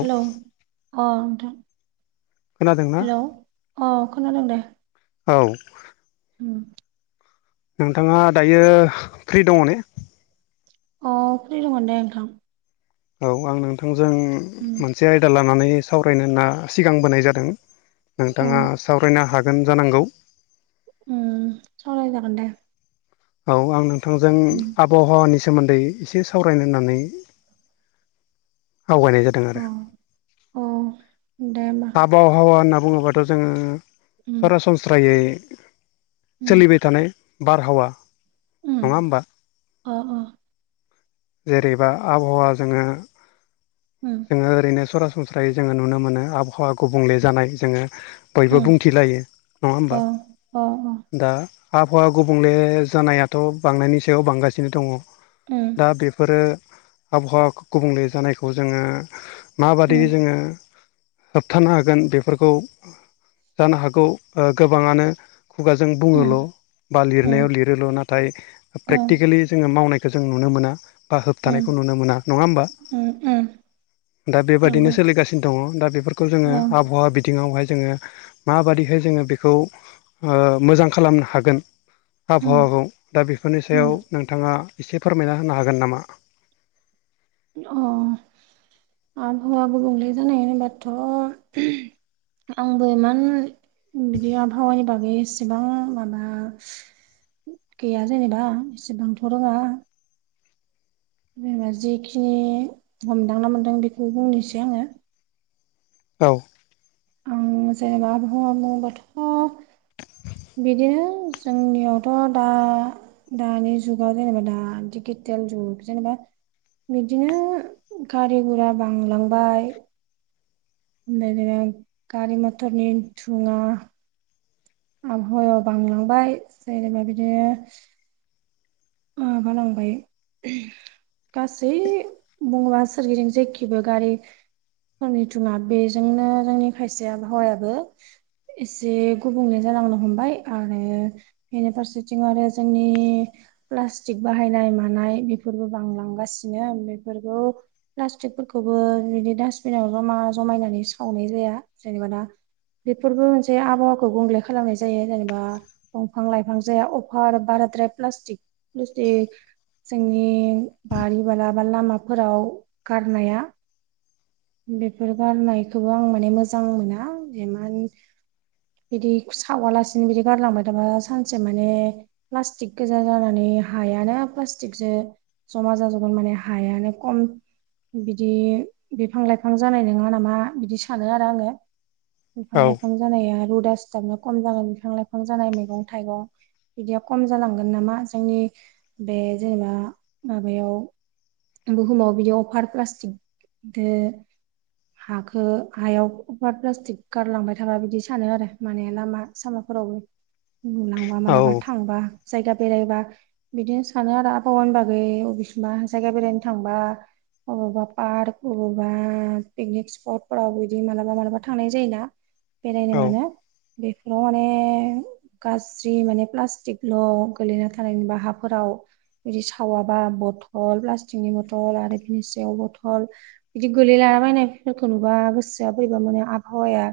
Hello अ नोंथां खोनादोंना हेलौ अ खोनादों दे। औ। उम। नोंथाङा दायो फ्रि दङ ने? अ फ्रि दङ दे नोंथां। औ आं नोंथांजों उम मोनसे आयदा लानानै सावरायनो होनना सिगांबोनाय जादों। अ नोंथाङा सावरायनो हागोन जानांगौ! उम सावराय जागोनदे। औ आं नोंथांजों आबहावानि सोमोन्दै इसे सावरायनो होननानै आवगायनाय जादों अ आरो। अ दे ओमबा। आबहावा होनना बुङोबाथ' जोङो उम सरासनस्रायै उम सोलिबाय थानाय बारहावा उम नङा होमबा? अ अ। जेरैबा आबहावा जोङो उम। जोङो ओरैनो सरासनस्रायै जोङो नुनो मोनो आबहावा गुबुंले जानाय जोङो बोयबो उम बुंथिलायो नङा अ होमबा? अ दा आबहावा गुबुंले जानायाथ' बांनायनि सायाव बांगासिनो दङ। उम दा बेफोरो आबहावा गुबुंले जानायखौ जोङो। माबादि उम जोङो। होबथानो हागोन बेफोरखौ जानो हागौ ओ गोबाङानो खुगाजों बुङोल' उम बा उम लिरनायाव लिरोल' नाथाय ओं प्रेकटिकेलि जोङो मावनाय खौ जों नुनो मोना बा उम होबथानायखौ नुनो मोना। नङा होमबा? उम उम। दा बेबादिनो नंगौ सोलिगासिनो दङ। दा बेफोरखौ जोङो ओं आबहावा बिथिङावहाय जोङो माबादिहाय जोङो बेखौ ओ मोजां खालामनो हागोन। उम आबहावाखौ दा बेफोरनि उम सायाव नोंथाङा एसे फोरमायना होनो हागोन नामा? अ आबहावा गुंबुंले जानाय होनबाथ' आंबो एमान बिदि आबहावानि बागै एसेबां माबा गैया जेनेबा एसेबांथ' रोङा। जेनेबा जिखिनि हमदांना मोन्दों बेखौ बुंनोसै आङो। औ आं जेनेबा बुहुमा बाथ' बिदिनो जोंनियावथ' दा दानि जुगाव जेनेबा दा दिगिटेल जुग जेनेबा बिदिनो गारि गुरा बांलांबाय। [unintelligible] गारि मथरनि धुङा आबहावायाव बांलांबाय जेनेबा बिदिनो माबालांबाय। [unintelligible] गासै बुङोबा सोरगिदिं जेखिबो गारि। थावनि धुङा बेजोंनो जोंनि खायसे आबहावायाबो। एसे गुबुंले जालांनो हमबाय आरो। इनि फारसेथिं आरो जोंनि प्लास्टिक बाहायनाय मानाय बेफोरबो बांलांगासिनो बेफोरखौ प्लास्टिकफोरखौबो बिदि डास्टबिनाव जमा जमायनानै सावनाय जाया जेनेबा दा। बेफोरबो मोनसे आबहावाखौ गुबुंग्ले खालामनाय जायो। जेनेबा दंफां लाइफां जाया अभार बाराद्राय प्लास्टिक। प्लास्टिक जोंनि बारि बाला बा लामाफोराव गारनाया बेफोर गारनायखोबो आं माने मोजां मोना इमान बिदि सावालासिनो बिदि गारलांबाय थाबा सानसे माने प्लास्टिक गोजा जानानै हायानो प्लास्टिकजो जमा जाजुबगोन माने हायानो कम बिदि बिफां लाइफां जानाय नोङा नामा बिदि सानो आरो आङो बिफां औ लाइफां जानाया रुदा सिथाबनो खम जानाय बिफां लाइफां जानाय मैगं थाइगं बिदिया खम जालांगोन नामा जोंनि बे जेनेबा माबायाव बुहुमाव बिदि अफार प्लास्टिक थो हाखो हायाव अपार प्लास्टिक गारलांबाय थाबा बिदि सानो आरो माने ना मा सामाफोरावबो नुलांबा औ मालाबा थांबा जायगा बेरायबा बिदिनो सानो आरो आबहावानि बागै अबेसिबा जायगा बेरायनो थांबा अबावबा पार्क अबावबा पिकनिक स्पटफोराव बिदि मालाबा मालाबा थांनाय जायोना बेरायनो औ मानो बेफोराव माने गाज्रि माने प्लास्टिकल' गोलैना थानायबा हाफोराव बिदि सावाबा बथल प्लास्टिकनि बथल आरो बिनि सेव बथल बिदि गोलैलाबायनायफोरखौ नुबा गोसोआ बोरैबा मोनो आबहावाया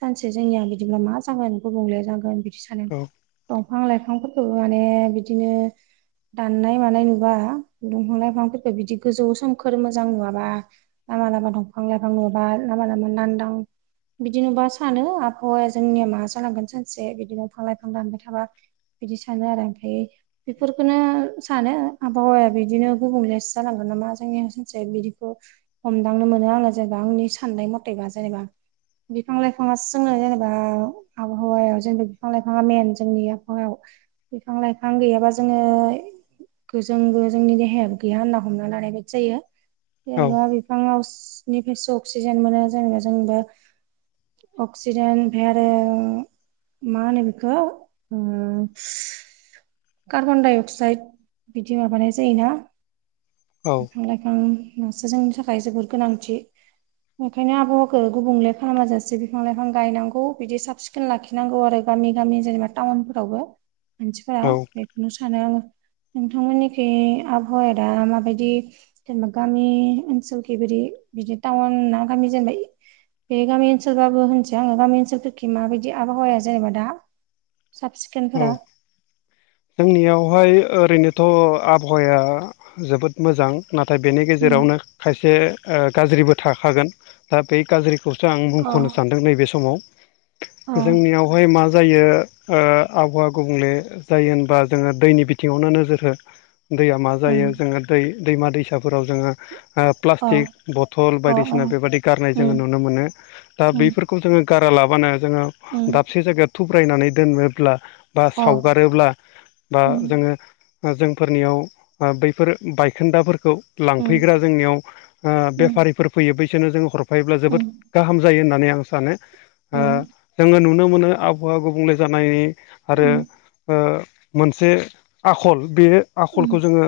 सानसे जोंनिया बिदिब्ला मा जागोन गुबुंले जागोन बिदि सानो दंफां लाइफांफोरखौबो माने बिदिनो दाननाय मानाय नुबा दंफां लाइफांफोरखौ बिदि गोजौ सोमखोर मोजां नुवाबा लामा लामा दंफां लाइफां नुबा लामा लामा नांदां बिदि नुबा सानो आबहावाया जोंनिया मा जालांगोन सानसे बिदि दफां लाइफां दानबाय थाबा बिदि सानो आरो ओमफ्राय बेफोरखोनो सानो आबहावाया बिदिनो गुबुंलेसो जालांगोन नामा जोंनि सानसे बिदिबो हमदांनो मोनो आङो जेनेबा आंनि साननाय मथेबा जेनेबा बिफां लाइफाङासो जोंनो जेनेबा आबहावायाव जोंनो बिफां लाइफाङा मेन जोंनि आबहावायाव बिफां लाइफां गैयाबा जोङो गोजोंबो जोंनि देहायाबो गैया होनना हमना लानाय बायदि जायो औ जेनेबा बि फांवसोनिफ्रायसो अक्सिजेन मोनो जेनेबा जों दा अक्सिजेन ओफ्राय आरो मा होनो बेखौ ओ कार्बन डाइ अक्साइद बिदि माबानाय जायोना औ बिफां लाइफांङासो जोंनि थाखाय जोबोर गोनांथि ओखायनो आबहावाखौ गुबुंले खालामा जासे बिफां लाइफां गायनांगौ बिदि साब सिख खोन लाखिनांगौ आरो गामि गामि जेनेबा टाउनफोरावबो मानसिफोरा औ बेखौनो सानो आङो नोंथांमोननिखै आबहावाया दा माबायद बिदि जेनेबा गामि ओनसोलखैबोदि बिदि टाउन ना गामि जेनेबा बे गामि ओनसोलबाबो होनसै आङो गामि ओनसोलफोरखि माबायदि आबहावाया जेनेबा दा साब औ सिखोनफोरा जोंनियावहाय ओरैनोथ' आबहावाया जोबोद मोजां नाथाय बेनि उम गेजेरावनो खायसे ओ गाज्रिबो थाखागोन दा बै गाज्रि खौसो आं अ बुंख'नो सानदों नैबे समाव अ जोंनियावहाय मा जायो ओ आबहावा गुबुंले जायो होनबा जोङो दैनि बिथिङावनो नोजोर हो दैया मा उम जायो जोङो दै दैमा दैसाफोराव जोङो ओ अ प्लास्टिक बथल अ अ बायदिसिना बेबायाददि गारनाय जोङो उम नुनो मोनो दा उम बैफोरखौ जोङो गारालाबानो जोङो उम दाबसे जायगायाव थुब्रायनानै दोनोब्ला बा अ सावगारोब्ला बा उम जोङो जोंफोरनियाव ओ बैफोर बायखोन्दाफोरखौ उम लांफैग्रा जोंनियाव ओ उम बेफारिफोर फैयो बैसोरनो जोङो हर फायोब्ला जोबोद उम गाहाम जायो होननानै आं सानो नाजानांगोन ओ जोङो नुनो मोनो आबहावा गुबुंले जानाय आरो ओ मोनसे आखल बे आखलखौ जोङो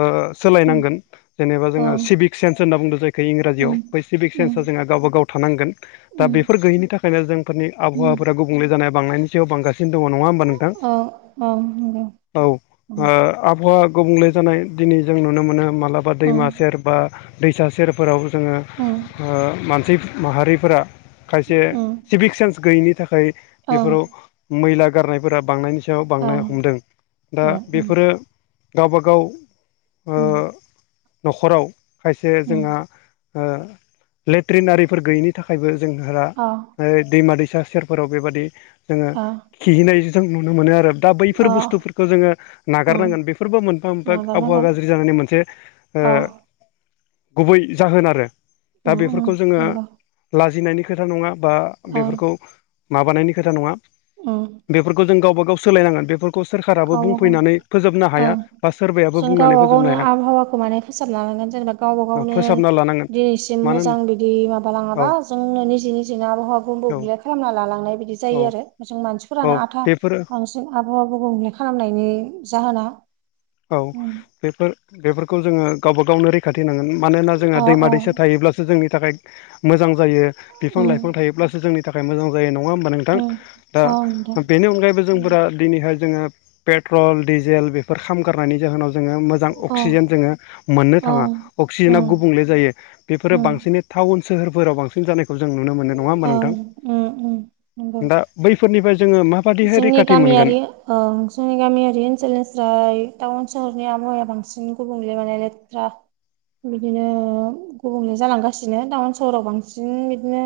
ओ सोलायनांगोन जेनेबा अ जोङो सिभिक सेन्स होनना बुंदों जायखि इंराजियाव बै सिभिक सेन्सा जोंहा गावबा गाव थानांगोन दा बेफोर गैयैनि थाखायनो जोंफोरनि नंगौ आबहावाफोरा गुबुंले जानाय बांनायनि सायाव बांगासिनो दङ नङा होमबा नोंथां गावबा गाव औ ओ आबहावा गुबुंले जानाय दिनै जों नुनो मोनो मालाबा दैमा सेर बा दैसा सेरफोराव ओ ओ मानसि माहारिफोरा खायसे सिभिक सेन्स गैयिनि थाखाय बेफोराव मैला गारनायफोरा बांनायनि याव बांनाय हमदों। दा बेफोरो गावबागाव ओ न'खराव खायसे जोंहा ओ लेट्रिनारिफोर गैयिनि थाखायबो जोंहा फाय दैमा दैसा सेरफोराव बेबादि जोङो खिहैनाय जों नुनो मोनो आरो दा बैफोर बुस्थुफोरखौ जोङो नागारनांगोन बेफोरबो मोनफा मोनफा आबहावा गाज्रि जानायनि मोनसे ओ गुबै जाहोन आरो दा बेफोरखौ जोङो लाजिनायनि खोथा नङा बा बेफोरखौ माबानायनि खोथा नङा औ बेफोरखौ जों गावबा गाव सोलायनांगोन। बेफोर खौ सोरखाराबो बुंफैनानै फोजोबनो हाया, ओं बा सोरबायाबो जों बुंनानै गावबा गावनो फोजोबनो हाया आबहावाखौ माने फोसाबना लानांगोन जेनेबा गावबा गावनो फोसाबना लानांगोन दिनैसिम मानो होन मोजां बिदि माबालाङाबा औ जोंनो निजे निजेनो आबहावाखौ गुबुंले औ खालामना लालांनाय बिदि जायो औ आरो जों औ मानसिफोरानो आथा बेफोरो बांसिन आबहावाखौ गुबले खालामनायनि जाहोना औ बेफोर बेफोरखौ जोङो गावबा गावनो रैखाथि होनांगोन मानोना जोंहा अ दैमा अ दैसा थायोब्ला सो जोंनि थाखाय मोजां जायो। बिफां उम लाइफां थायोब्लासो जोंनि थाखाय मोजां जायो नङा होमबा नों थां उम दा अ नोंथां बेनि अनगायैबो जोंफोरा दिनैहाय जोङो पेट्रल डिजेल बेफोर खामगारनायनि जाहोनाव जोङो मोजां अ अक्सिजेन जोङो मोननो थाङा, ओं अक्सिजेना उम गुबुंले जायो बेफोरो उम बांसिनै टाउन सोहोरफोराव बांसिन जानायखौ जों नुनो मोनो। नङा होमबा नोंथां ओं उम उम नंगौ दा बैफोरनिफ्राय जोङो माबादिहाय जोंनि रैखाथि गामियारि मोनगोन ओं जोंनि गामियारि ओनसोलनिफ्राय टाउन सोहरनि आबहावाया बांसिन गुबुंलेम माने लेथ्रा बिदिनो गुबुंले जालांगासिनो टाउन सहराव बांसिन बिदिनो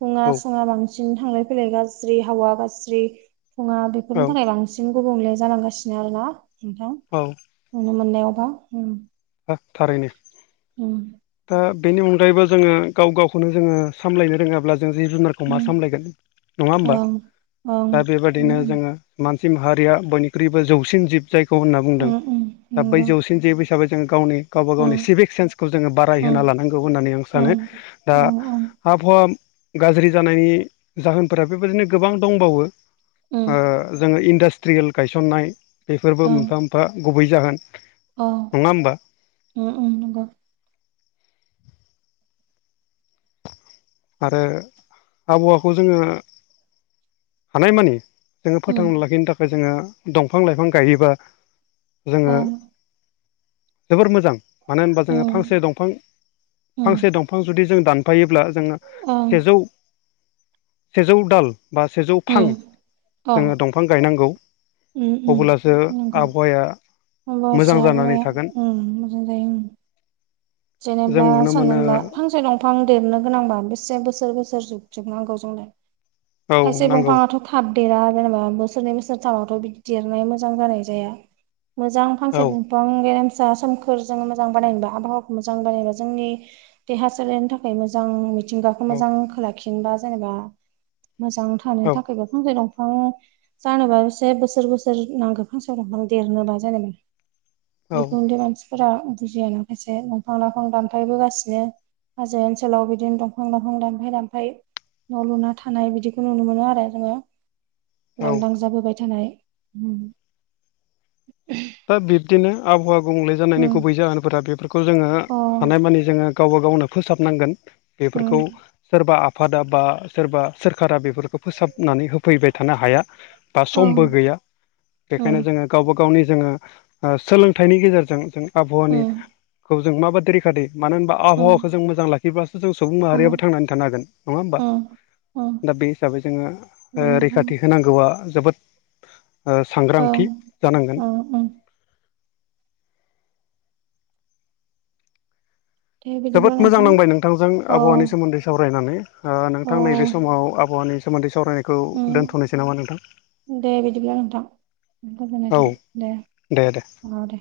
दुङा औ सुङा बांसिन थांलाय फैलाय गाज्रि हावा गाज्रि दुङा बेफोरनि औ थाखाय बां सिन गुबुंले जालांगासिनो आरोना नोंथां! औ नुनो मोननायावहा उम ओ थारैनो उम ओ बेनि अनगायैबो जोङो गाव गावखौनो जोङो सामलायनो रोङाब्ला जों जिब जुनार खौ मा उम सामलायगोन नङा होमबा! ओं ओं दा बेबादिनो उम जोङो मानसि माहारिया बयनिख्रुइबो जौसिन जिब जायखौ होनना बुंदों। उम उम दा बै नंगौ जौसिन जिब हिसाबै जों गावनि गावबा गावनि उम सिभिक सेन्सखौ जोङो बाराय उम होना लानांगौ होननानै आं सानो। उम दा ओं ओं आबहावा गाज्रि जानायनि जाहोनफोरा बेबादिनो गोबां दंबावो। ओ उम जोङो इडास ट्रियेल गायसननाय बेफोरबो ओं मोनफा मोनफा गुबै जाहोन। औ नङा होनबा! उम उम नंगौ। आरो आबहावाखौ जोङो हानायमानि जोङो उम फोथांना लाखिनो थाखाय जोङो दंफां लाइफां गायोबा जोङो ओं जोबोर मोजां। मानो होनबा जोङो उम फांसे दंफां उम फांसे दंफां जुदि जों दानफायोब्ला जोङो ओं सेजौ सेजौ दाल बा सेजौ फां उम अ जोङो दं फां गायनांगौ उम उम अबोलासो नंगौ आबहावाया मोजां होमबासो जानानै आबहावाया थागोन उम मोजां जायो उम जों जेनेब्ला नुनो मोनो साननानैला फांसे दं फां देरनो गोनांबा बेसे बोसोर बोसोर जुग जुग नांगौ जोंनो औ खायसे नांगौ बंफाङाथ' थाब देरा जेनेबा बोसोरनै बोसोरथामावथ' बिदि देरनाया मोजां जानाय जाया मोजां औ फांसे बुफां गेरेमसा सोमखोर जों मोजां बानायनोबा आबहावा मोजां बानायनाय जोंनि देहा सोलेरनो थाखाय मोजां मिथिंगाखौ औ मोजां खाला खिनोबा जेनेबा मोजां थानो औ थाखायबो फांसे दंफां जानोबा से बोसोर बोसोर नांगौ फांसे दंफां देरनोबा जेनेबा बेखौदे मानसिफोरा बुजियानो खायसे फां लाइफां दानफायबोगासिनो हाजो ओनसोलाव बिदिन दंफां लाइफां दानफाय दानफाय न' लुना थानाय बिदिखौ नुनो मोनो आरो जोङो। औ लांदां जाबोबाय थानाय [unintelligible] बा बिब्दिनो आबहावा गुबुंले जानायनि उम गुबै जाहोनफोरा बेफोरखौ जोङो अ हानायमानि जोङो गावबा गावनो फोसाबनांगोन बेफोरखौ उम सोरबा आ फा दाबा सोरबा सोरखारा बेफोरखौ फोसाबनानै होफैबाय थानो हाया बा ओं समबो गैया बेखायनो उम जोङो गावबा गावनि जोङो ओ सोलोंथाइनि गेजेरजों जों उम आबहावानिखौ जों माबाददि रैखाथि मानो होनबा उम आबहावाखौ जों मोजां लाखिब्लासो जों सुबुं अ उम माहारियाबो थांनानै थानो हागोन नङा होनोमबा। उम दा बे हिसाबै जोङो ओ बेखौनो रैखाथि होनांगौआ जोबोद ओ ओं सांग्रांथि जानांगोन उम उम दे जोबोद बिदिब्ला मोजां नोंथां नांबाय नोंथांजों औ आबहावानि सोमोन्दै सावरायनानै। आ औ नोंथां नैबे समाव आबहावानि सोमोन्दै सावरायनायखौ ओ दोनथ'नोसै नामा नोंथां दे बिदिब्ला नोंथां गोजोननाय औ थाबाय दे। दे दे आ दे।